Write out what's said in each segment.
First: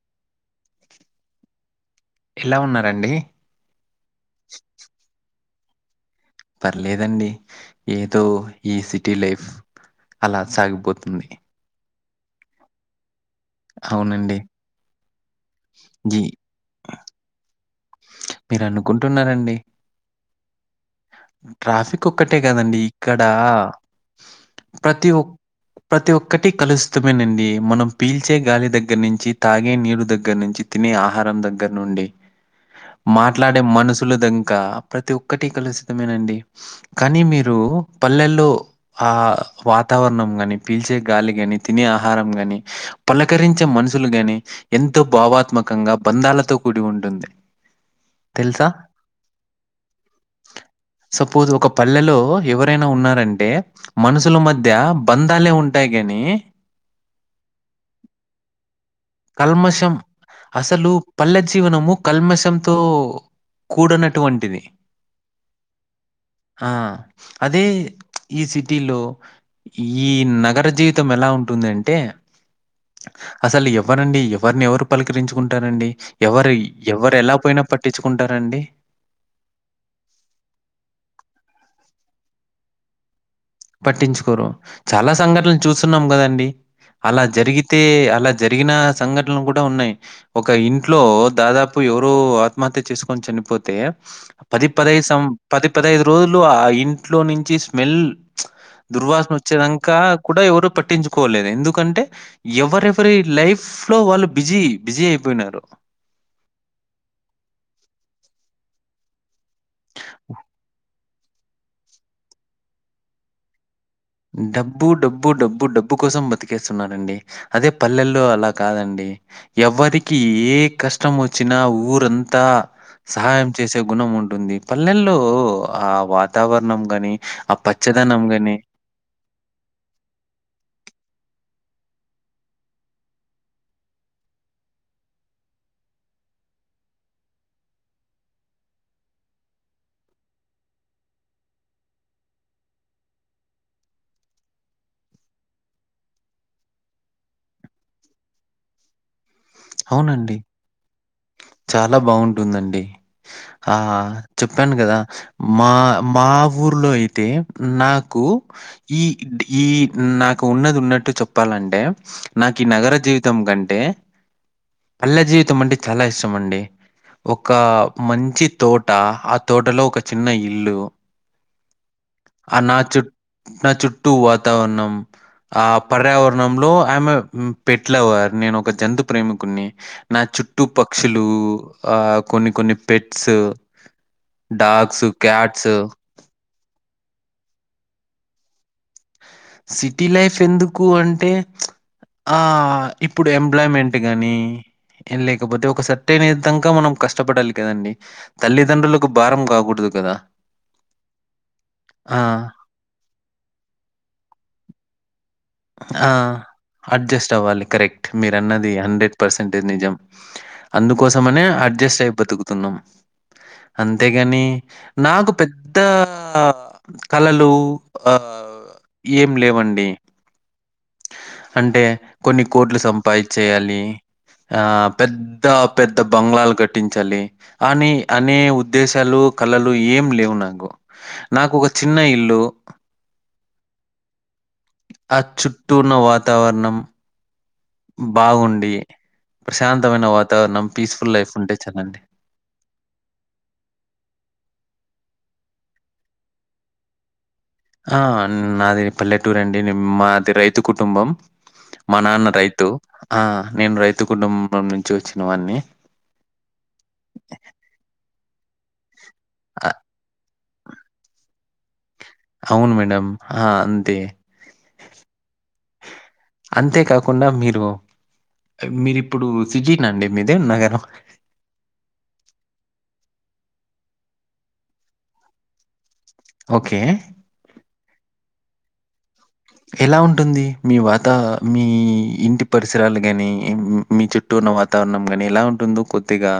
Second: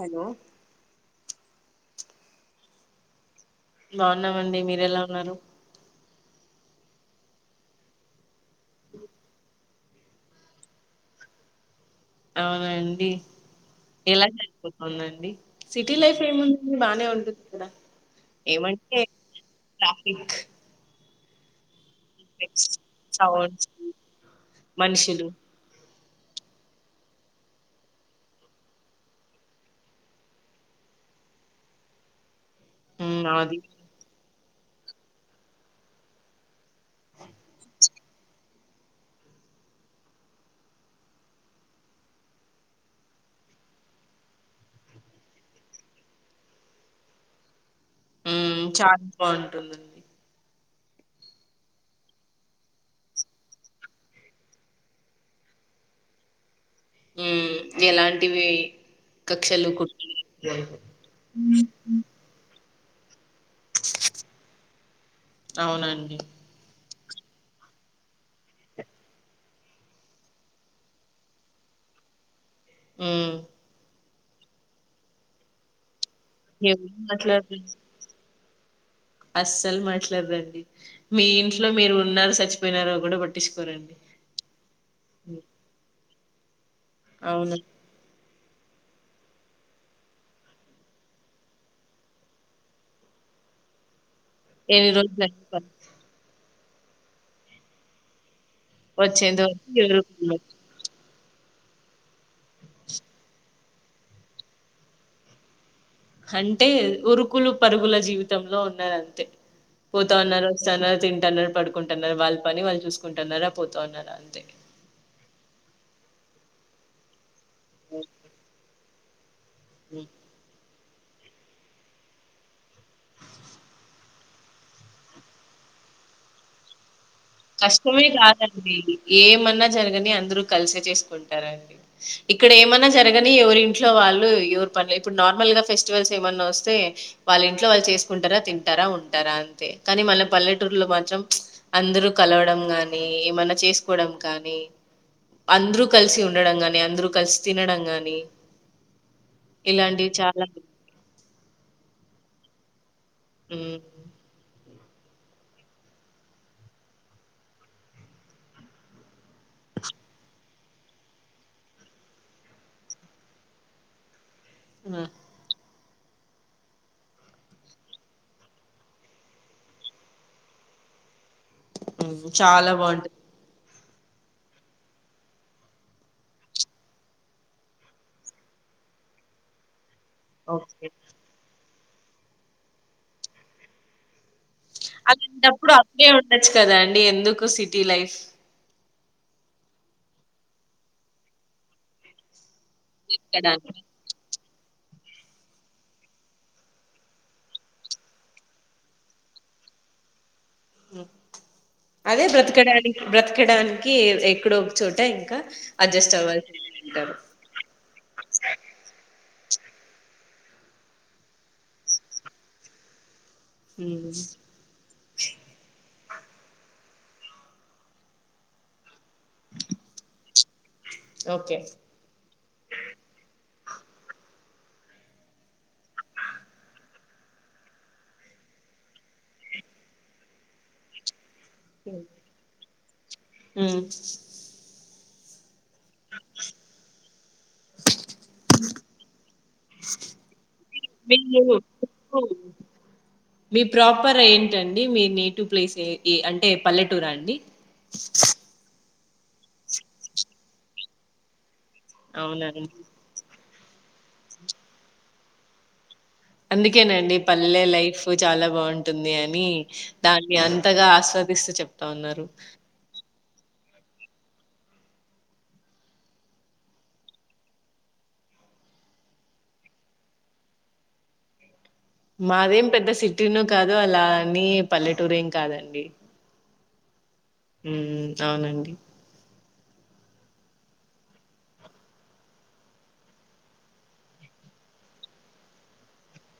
Hello ఎలా ఉన్నారండి బాగున్నామండి మీరు ఎలా ఉన్నారు పర్లేదండి ఏదొ ఈ సీటీ లైఫ్ అలా సాగిపొతుంది అవునండి ఎలా అవునండి. సరిపోతుందండి సిటీ ఈ లైఫ్ ఏముంటుంది బానే ఉంటుంది ఇక్కడ ఏమంటే మీరనుకుంటున్నారండి, ట్రాఫిక్ ట్రాఫిక్ ఒక్కటే కాదండి ఇక్కడా సౌండ్స్ ప్రతి మనుషులు ఒక్ ప్రతి ఒక్కటి కలుస్తమేనండి మనం పీల్చే గాలి దగ్గర నుంచి తాగే నీరు దగ్గర నుంచి తిని నే ఆహారం దగ్గర నుండి ఉమ్ అది మాట్లాడే మనుషులేదంకా ప్రతి ఒక్కటి కలిసి మేనండి కానీ మీరూ పల్లెల్లో ఆహ్ వాతావరణం గాని పీల్చి గాలిగని తినే ఆహారంగని అహ్హ్ పలకరించే మనసులు గాని ఎంతో భావాత్మకంగా ఆ బంధలతో కూడి ఉంటుంది హ్మ్ తెలుసా? చాట్ బాగుంటుం దండి సపోజ్ ఒక పల్లెలో ఎవరైనా ఉన్నారంటే మనసూల మధ్య బంధాలే ఉం టాయి గనీ హ్మ్ ఎలాంటివీ కల్మషం అసలు పల్లె జీవనము కల్మషం తో, కూడనటువంటిది అవునండి ఆ! అదే ఈ సిటీలో ఈ నగర జీవితం ఎలా ఉంటుందంటే ఉమ్ అసలు ఎవరండి ఎవర్ని ఎవరు పలకరించుకుంటారండి ఎవరు ఎవరు ఎలా పోయినా పట్టించుకుంటారండి అస్సలు మాట్లాడరండి మీ ఇంట్లో మీరు ఉన్నారు సచ్చిపోయినారో కూడా బట్ పట్టించుకొరు చాలా సంఘాటనలు చూస్తున్నాం కదండి అలా అవును జరిగితే అలా జరిగిన సంఘట్నాలు కూడా ఉన్నాయి ఒక ఇంట్లో దాదాపు ఎవరో ఆత్మహత్య చేసుకొని చ పోతే పది ఎన్ని పదహైదు సం రోజులు పది పదైదు రోజులు ఆ ఇంట్లో నుంచి స్మెల్ హ్మచ్ దుర్వాసన వచ్చేంత వరకు వచ్చేదంక ఎవరు కూడా ఎవరు పట్టించు కొలేదు ఎందుకంటే ఎవరెవరి లైఫ్ లో వాళ్ళు బిజీ బిజీ అయిపోయినారు అంటే ఉరుకులు పరుగుల జీవితంలో ఉన్నదంతే పోతవున్నారు, వస్తున్నారు, తింటున్నారు, పడుకుంటున్నారు, వాళ్ళ పని వాళ్ళు చూసుకుంటున్నారు పొ డబ్బు డబ్బు డబ్బు డబ్బు కోసం బతికెస్తున్నారండి అదే పల్లెల్లో అలా కాదండి ఉమ్. ఎవరికి ఏ కష్ట ష్టం వచ్చినా ఊరంతా సహాయం చేసే గుణం ఉంటుంది పల్లెల్లో ఆ వాతావరణం గాని ఆ కష్టమే పచ్చదనం గని కాదండి ఏమన్నా జరగని అందరు కలిసే చేసుకుంటారండి. ఇక్కడ ఏమన్నా జరగని ఎవరింట్లో వాల్ వాళ్ళు యోవర్ పనిలా ఇప్పుడు నార్మల్ గా ఫెస్టివల్స్ ఏమన్నా వస్తే వాలా ఇంట్లో వాళ్ళు చేసుకుంటారా, తింటారా ఉంట టారా అంతే కానీ మన పల్లెటూరులో హ్మచ్ మాత్రం అందరు కలవడం గని ఏమన్నా చేసుకోవడం కానీ అందరూ కలిసి ఉండడం గాని అందరూ కలిసి తినడం గాని ఇలాంటివి అవునండి. చాలా చాలా బాగుంటుందండి హ్మ్. ఆహ్ చెప్పు చెప్పాను కదా మా మా ఊర్లో అయితే నాకు ఈ ఇంటిక్ ఈ నాకు ఉన్నది ఉన్నట్టు చెప్పాలంట్ హ్మ్ నాకు ఈ నగర జీవితం కంటే హ్మ్. పల్లె జీవితం అంటే చాలా ఇస్టామండీ ఒక మంచి తోట. ఆ తోటలో ఒక చిన్న ఇల్లు ఆ చాలా నా బావుంట చుట్ నా చుట్టూ వాతావరణం ఆ పర్యావరణంలో ఐయామ్ ఉ పెట్టలవర్ నేను ఒక జంతు ప్రేమిక్ కొన్ని నా చుట్టు ఓకే. పక్షులు ఆ కొన్ని కొన్ని పెట్స్ డాగ్స్, అలాంటప్పుడు క్యాట్స్ అక్కడే ఉండొచ్చు కదా అండి ఎందుకు సిటీ లైఫ్ సిటీ లైఫ్ ఎందుకు అంటే ప్చ్ ఆ అ ఇప్పుడు బ్రతకడానికి? ఎంప్లాయ్మెంట్ కానీ ఏం లేకపోతే ఒక సర్టెన్ ఏజ్ దంకా మనం కష్టపడాలి కదండి. తల్లిదండ్రులకు భారం కావు కూడదు గద అదే బ్రతకడానికి బ్రతకడానికి ఎక్కడో ఒక చోట ఇంకా ఆ అడ్జస్ట్ అవ్వాల్సిందే అంటారు. అడ్జస్ట్ అవ్వాలి కరెక్ట్ మీరు అన్నది హండ్రెడ్ పర్సంటేజ్ నిజం అందుకోసమనే అడ్జస్ట్ అయి బతుకుతున్నాం. హ్మ్. అంతేగాని నాకు పెద్దా ఆ కళలు ఆ ఏం లేవండి ఓకే. అంటే కొన్ని కోట్లు సంపాదించేయాలి ఆ పెద్ద పెద్ద బంగ్లాలు కట్టించాలి అని అనే ఉద్దేశాలు క లలు ఏం లేవు నాకు. నాకు ఒక చిన్న హ్మ్. ఇల్లు హ్మ్. ఆ చుట్ ట్టున్నా వాతావరణం బావుండి ప్రశాంతమైన వాతావరణం, పీస్ఫుల్ లైఫ్ మీరు ఉంటే చాలండి. మీకు మీ ప్రాపర్ ఏంటండి. మీ నేటివ్ ప్లేస్ ఎ అంటే పల్లెటూరా అండి? ఆ నాది పల్లెటూరు అండి, మాది రైతు కుటుంబం. మా నాన్న రైతు అవునండి. ఆ నేను రైతు కుటుంబం నుంచి వచ్చిన వాన్ని. అందుకేనండి పల్లె లైఫ్ చాలా బావుం టుంది అని అ దాన్ని అంతగా ఆస్వాదిస్త చెప్తా ఉన్నారు. అవును మేడం. ఆ అంతే అంతేకాకుండా మీరు మీరిప్పుడు సీటీనాండి మీది నగరం? మాదేం పెద్ద సిటీను కాదు, అలా అని పల్లెటూరు ఏం కాదండి. ఓకే మ్ అవునండి. ఎలా ఉంటుంది మీ వాతా, మీ ఇంటి పరిసరాలు గాని, మీ చుట్టూర్ వాతవరణం గని ఎలా ఉంటుంది కొద్దిగా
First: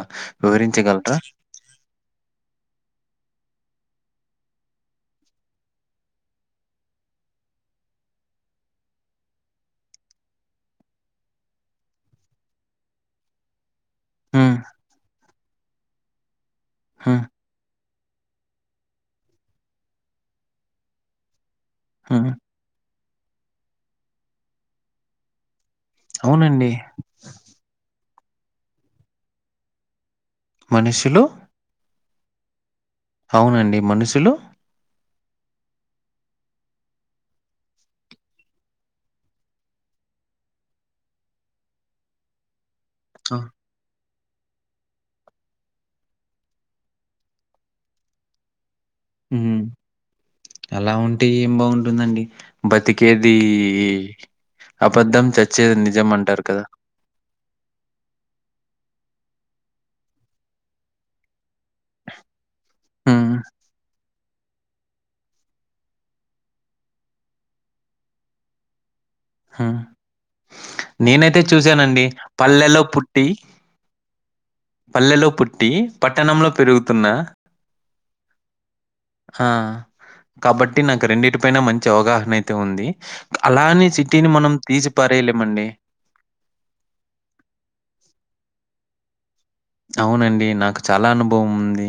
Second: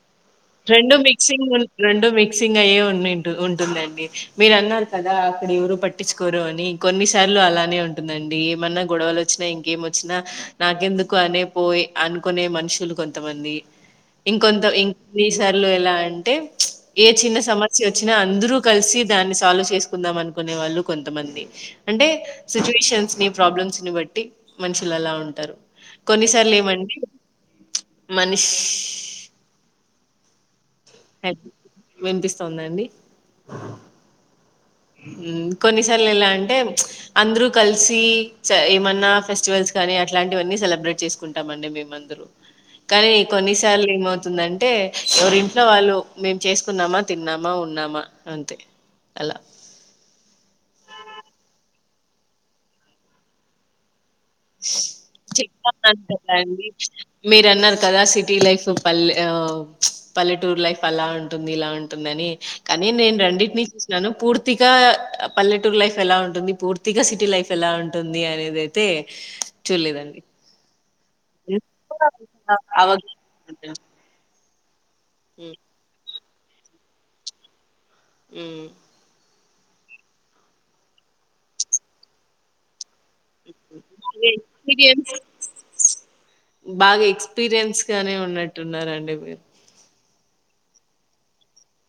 రెండు వివరించగలరా? మిక్సింగ్ ఉన్ రెండు మిక్సింగ్ అయ్యే ఉన్ ఉంటుందండి. మీరు అన్నారు కదా, అక్కడ ఎవరు పట్టించుకోరు అని కొన్నిసార్లు అలానే ఉంటుందండి. ఏమన్నా కూ ఇప్పుడ వాళ్ళు వచ్చినా, ఇంకేమోచ్చినా నాకెందుకు అనే పోయి అనుకునే మనుషులు కొంతమంది హ్మ్. ఇంకొంత ఇం ఈసార్లు ఎలా అంటే ప్చ్ ఏ హ్మ్. చిన్న సమస్య వచ్చినా అందరూ కలిసి దాన్ని సాల్వ్ చేసుకుందాం అనుకునే వాళ్ళు కొంతమంది. అంటే హ్మ్. సిట్యుయేషన్స్ ని ప్రాబ్లమ్స్ని బట్టి మనుషులు అలా ఉంటారు. కొన్నిసార్లు అవునండి. ఏమండి చ్ మనుష్ మనిషులు వినిపిస్తుందండి మనుషులు మ్ కొన్నిసార్లు ఎలా అంటే ప్చ్ అందరు కలిసి ఏమన్నా ఫెస్టివల్స్ కానీ అట్లాంటివన్నీ సెలబ్రేట్ చేసుకుంటామండి మేమందరూ. కానీ ఆ! కొన్నిసార్ ఏమవు తుందంటే ఎవరి ఇంట్లో వాళ్ళు మేము చేసుకున్నామా, తిన్నామా, ఉన్నామా అంతే అలా హ్మ్. అలా ఉంటే ఏం బావుంటుందండి బతికేది అబద్ధం, చచ్చేది నిజం [unintelligible] అంటారు కదా! అండి మీరన్నారు కదా సి టి లైఫ్ పల్లె ఆ పల్లెటూరు లైఫ్ అలా ఉంటుంది ఇలా ఉంటుందిని కానీ నేన్ హ్మ్. రెండింటినీ చూసినాను. పూర్తిగా పల్లెటూరు లైఫ్ ఎలా ఉంటుంది, పూర్తిగా సిటీ లైఫ్ ఎలా ఉంటుంది. అనేది అయితే హ్మ్. చూడలేదండి. నేనైతే చూసానండి పల్లెల్లో పుట్టి అవగాహన పల్లెలో పుట్టి పట్టణంలో పెరుగుతున్న ఉ ఆ కాబట్టి నాకు రెండింటిపైన మంచి అవగాహన అయితే ఉంది. అలా అని సిటీని మె మనం తీసి మీడియమ్స్ పారేయలేమండి. బాగా ఎక్స్పీరియన్స్ గానే ఉన్నట్టున్నారండి. మీరు అవునండి నాకు చాలా అనుభవం ఉంది.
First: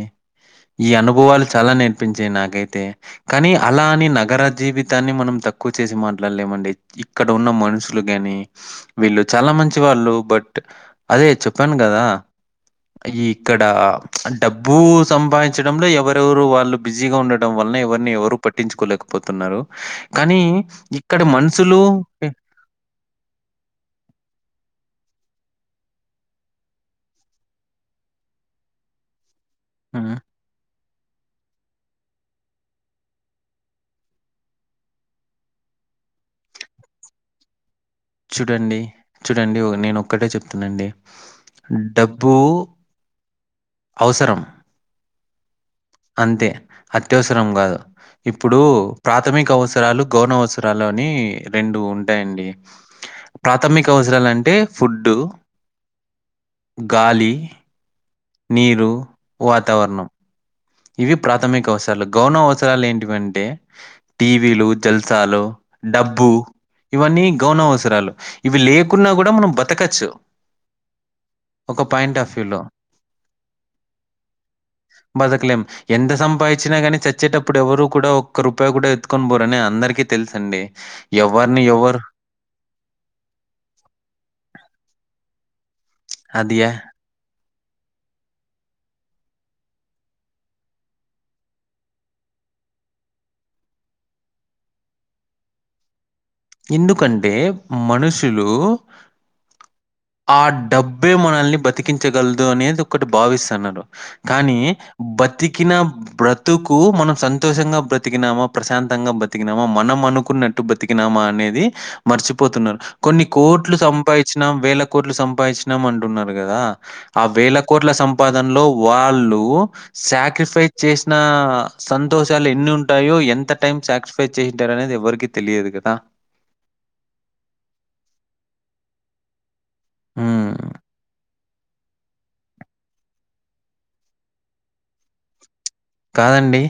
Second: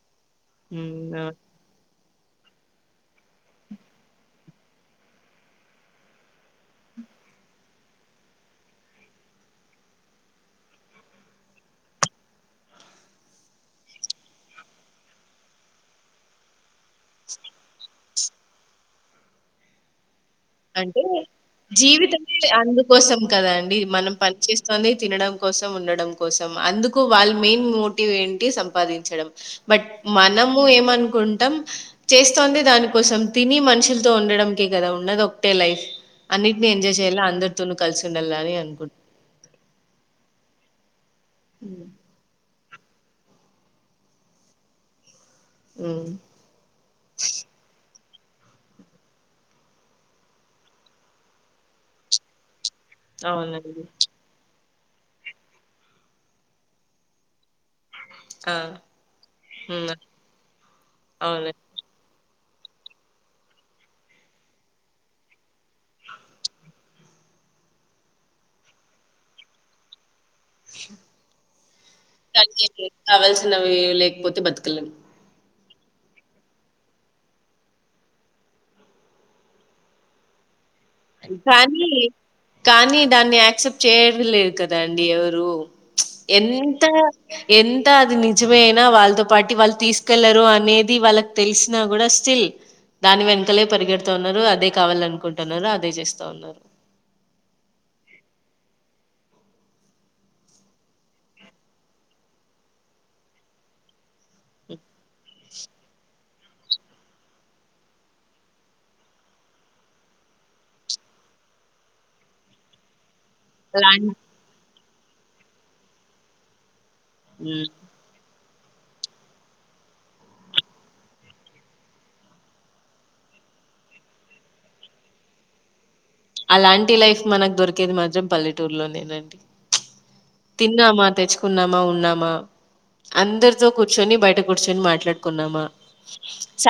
ఈ ఉమ్, అవును. అనుభవాలు చాలా నె పించే నాకైతే కానీ అలాని నగర జీవితాన్ని మనం తక్కువ చేసి మాట్లాడలేమండి. ఇక్కడ ఉన్న మనుషులు కాని, వీళ్ళు చాలా మంచి వాళ్ళు బట్ అదే చెప్పాను కదా. ఉన్న ఈ ఇక్కడ డబ్బు సంపాదించడంలో ఎవరెవరు వాళ్ళు బిజీగా ఉండడం వల్ల ఎవరు ని ఎవరు పట్టించుకోలేకపోతున్నారు. కానీ నండి ఇక్కడ మనుషులు జీవితం విలే అందుకోసం కదా అండి మనం పనిచేస్తుతోంది. తినడం కోసం, ఉండడం కోసం అందుకు వాళ్ళ మెయిన్ మోటివ్ ఏంటి సంపాదించడం బట్ హ్మ్. మనము ఏమన్ కుంటాం. చేస్తోంది దానికోసం తిని మనుషులతో ఉండంకే కదా ఉన్నదొ ఒ కటె లైఫ్ అన్నింటిని ఎంజాయ్ చేయిలా అందరితోను చూడండి చూడండి నేను ఒక్కటే చెప్తుానండి డబ్బు అవసరం అనుకుంట అంతే అత్యవసరం కాదు. ఇప్పుడు ప్రాథమిక అవసరాలు, గౌన అవసరాలు అని రెండు ఉంటాయండి. అవునండి. ప్రాథమిక అవసరాలంటే? ఫుడ్డు, గాలి ఆ! నీరు, హ్మ్. వాతావరణం ఇవి అవునండి. ప్రాథమిక అవసరాలు. గౌనం అవసరాలు ఏంటివింటే టీవీలు, జల్సాలు, డబ్బు ఇవన్నీ గౌన అవసరాలు ఇవి లేకున్నా కూడా మనం బతకచ్చు. ఒక పాయింట్ ఆఫ్ వ్యూలో. కన్నీరీలు కావాల్సినవి లేకపోతే బతుకలెం బతకలేం. ఎంత సంపాదించినా గాని చచ్చేటప్పుడు ఎవరు కూడా ఒక్క రూపాయి కూడా ఎత్తుకొని పోరుని అందరికీ తెలుసఅండి. కానీ కానీ దాన్ని యాక్సెప్ట్ చేయదిలేరు కదా అండి ఎవరు ప్చ్ అదియా ఎంత ఎంత అది నిజమే అయినా వాళ్ళతో పాటు వాళ్ళు తీసుకెళ్లరు అనేది వాళ్ళకి తెలిసినా కూడా స్టిల్ దాని వెనకలే పరిగెడుతన్నారు. అదే కావాల అనుకుంటున్నారు. అ ఎందుకంటే మనుషులు ఆ డబ్బే మనల్ని బతికించగలదు అనేది ఒకటి భావిస్తున్నారు. కానీ బతికిన బ్రతుకు మనం సంతోషంగా బ్రతికినామా, ప్రశాంతంగా బతికినామా మనం మనుకున్నట్టు బతికినామా అనేది మర్చిపోతున్నారు. కొన్ని కోట్లు అలాం సంపాదించిన వేల కోట్లు సంపాదించినాం అంటున్నారు కదా. ఆ వేల హ్మ్. కోట్ల సంపా దన్లో వాళ్ళు సాక్రిఫైస్ చేసిన సంతోషాలు ఎన్ని ఉంటాయో ఏ ఎంత టైం సాక్రిఫైస్ చేయితర్ అని ఎవరికీ తెలియదు కదా. అలాంటి లైఫ్ మనకు దొరికేది మాత్రం పల్లెటూరులోనేనండి. హ్మ్. తిన్నామా, తెచ్చుకున్నామా, ఉన్నామా అందరితో కూర్చొని, బయట కూర్చొని మాట్లాడుకున్నామా కాదండి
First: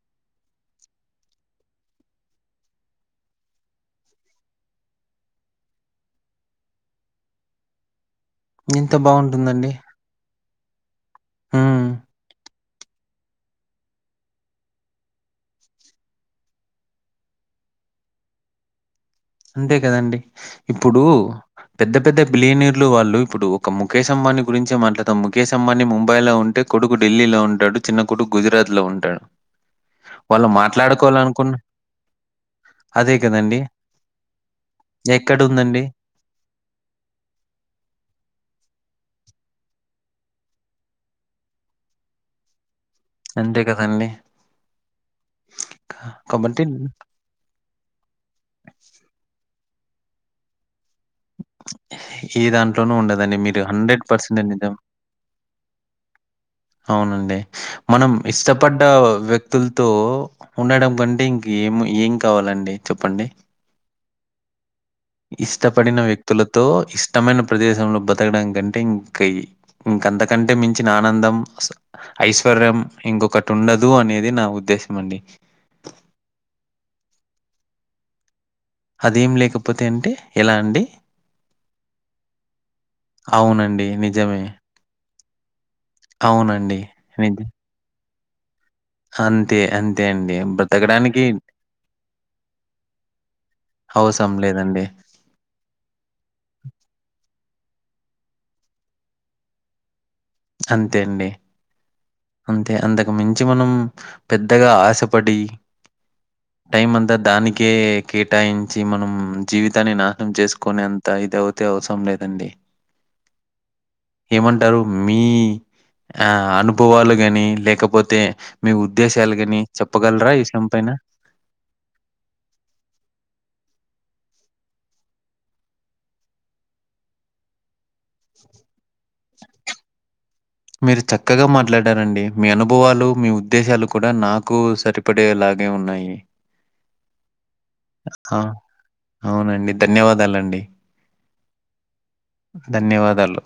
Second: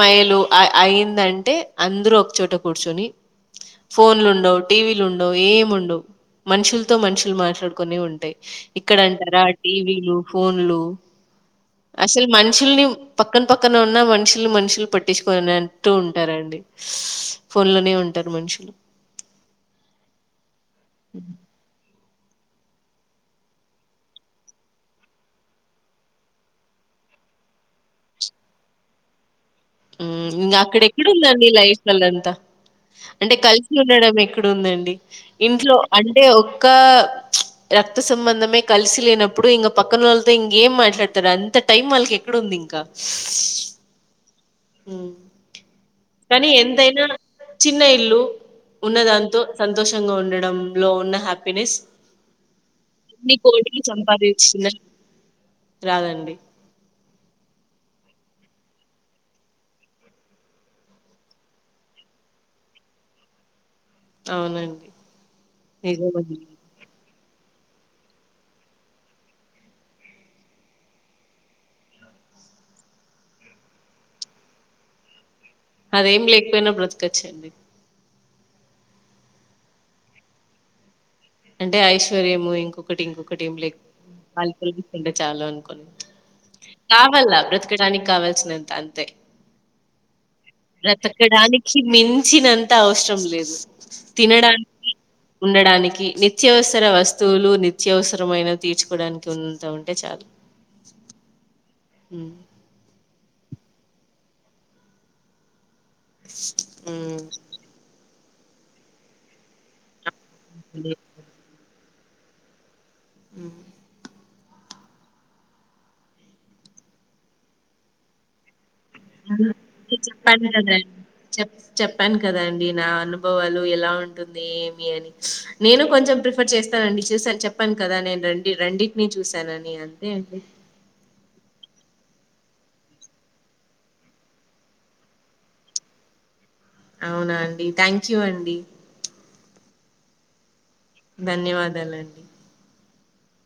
మైలు అయ్ అయిందంటే అందరు ఒకచోట కూర్చొని ఫోన్లు ఉండవు, టీవీలు ఉండవు, ఏం ఉండవు మనుషులతో మనుషులు మాట్లాడుకునే ఉంటాయి. ఎంత ఇక్కడ అంటారా బావుంటుందండి. టీవీలు, ఫోన్లు హ్మ్. అసలు మన్ మనుషుల్ని పక్కన్ పక్కన ఉన్నా మనుషుల్ మనుషులు పట్టించుకోనట్టూ ఉంటారండి. ఫోన్లనే ఉంటరు మనుషులు. అంతే కదండి ఇప్పుడు పెద్ద పెద్ద బిల్లినియెర్లు వాళ్ళు ఇప్పుడు ఒక ముఖేష్ అంబాని గురించె మాట్లాడుతాం. ముఖేష్ అంబాని ముంబై లో ఉంటే కొడుకు ఢిల్లీ లో ఉంటాడు చిన్న కొడుకు గుజరాత్ లో ఉంటాడు. ఉమ్ వాళ్ళు ఇంగ అక్కడెక్కడ ఉందండి మాట్లాడుకోవాలనుకున్న లైఫ్లలంతా అదే అంటే కదండీ. కలిసి వండడం ఎక్కడుందండి ఇంట్లో ఎక్కడుందండి? అంటే ఒక్కా రక్తసంబంధమే కలిసి లేనప్ ఇప్పుడు ఇంగ పక్కనోల్లతో ఇంకేం మాట్లాడ్తారు అంత టైం వాళ్ళకెక్కడుంది ఇంకా అంతే కదా అండి. మ్ కనీ ఎంతైనా చిన్న ఇల్లు ఉన్నదాంతో సంతోషంగా ఉండడంలో ఉన్న హ్యా హ్యాపీనెస్ ఏ దాంట్లోనూ ఉండదండి. మీరు కోటి సంపాదిచిన్ నిజం. రాదండి. అవునండి మనం ఇష్టపడ్డ వ్యక్తుల్తో ఉండడం కంటే ఇంకేం ఏం కావాలండి చెప్పండి. అవునండి. ఇష్టపడిన నిజమండి. వ్యక్తులతో ఇష్టమైన ప్రదేశంలో బతకడం కంటే ఇంకా ఇంకంతకంటే మించిన ఆనందం అసల్ ఐశ్వర్యం ఇంకొకట్ ఉండదు అనేది నా ఉద్దేశం అండి. అదేం లేక్పోయినా బ్రతకచ్ అండీ ఆదేం లేకపోతే అంటే ఎలా అండి. అంటే ఐశ్వర్యము ఇంకొకటి ఇంకొకటి ఏం లేక్ అవునండి. నిజమే. ఆలోచిస్తుంటే చాలు అన్ అవునండి. కావాల నిజ బ్రతకడానికి కావాల్సినం త అంతే అంతే. అంతే అండి. బ్రతకడానికి మించ్చినంత అవసరం లేదు. అవ్సరం లేదండి. తినడానికి, ఉండడానికి ని త్యవసర వస్తువులు నిత్యవసరమైన తీర్చుకోవడానికి ఎంత ఉంటే చాలు అంతేయండి. హ్మ్. అంతే అంతకుమించి మనం పెద్దగా ఆశపడి టైం అంతా హ్మ్. దానికే కేటాయించి మనం జీవితాన్ని నా నం చేస్కునే అంత ఇది అవుతే అవసరం లేదండి. మ్ టరు మీ ఆ అనుభవాలు కాని లేకపోతే మీ ఉద్దేశాలు అవును గాని చెప్పగలరా ఈ చెప్పాను విషయం కదా పైన? చెప్ చెప్పాను కదాండి నా అనుభవాలు ఎలా ఉం ఉంటుంది ఏమి అని నేను కొంచెం ప్రిఫర్ చేస్తానండి చుసాను చెప్పం కదా నేన్ రండి రండింటిని చూశానని అంతే అండి. మీరు చక్కగా మాట్లాడారండి మీ అనుభవాలు మీ ఉద్దేశాలు కూడా నాకు సరిపడేలా నే ఉన్నాయి. అవునా అండి థ్యాంక్యు ఆ! అండి. అవునండి. ధన్యవాదాలండి. ధన్యవాదాలండి. ధన్యవాదాలు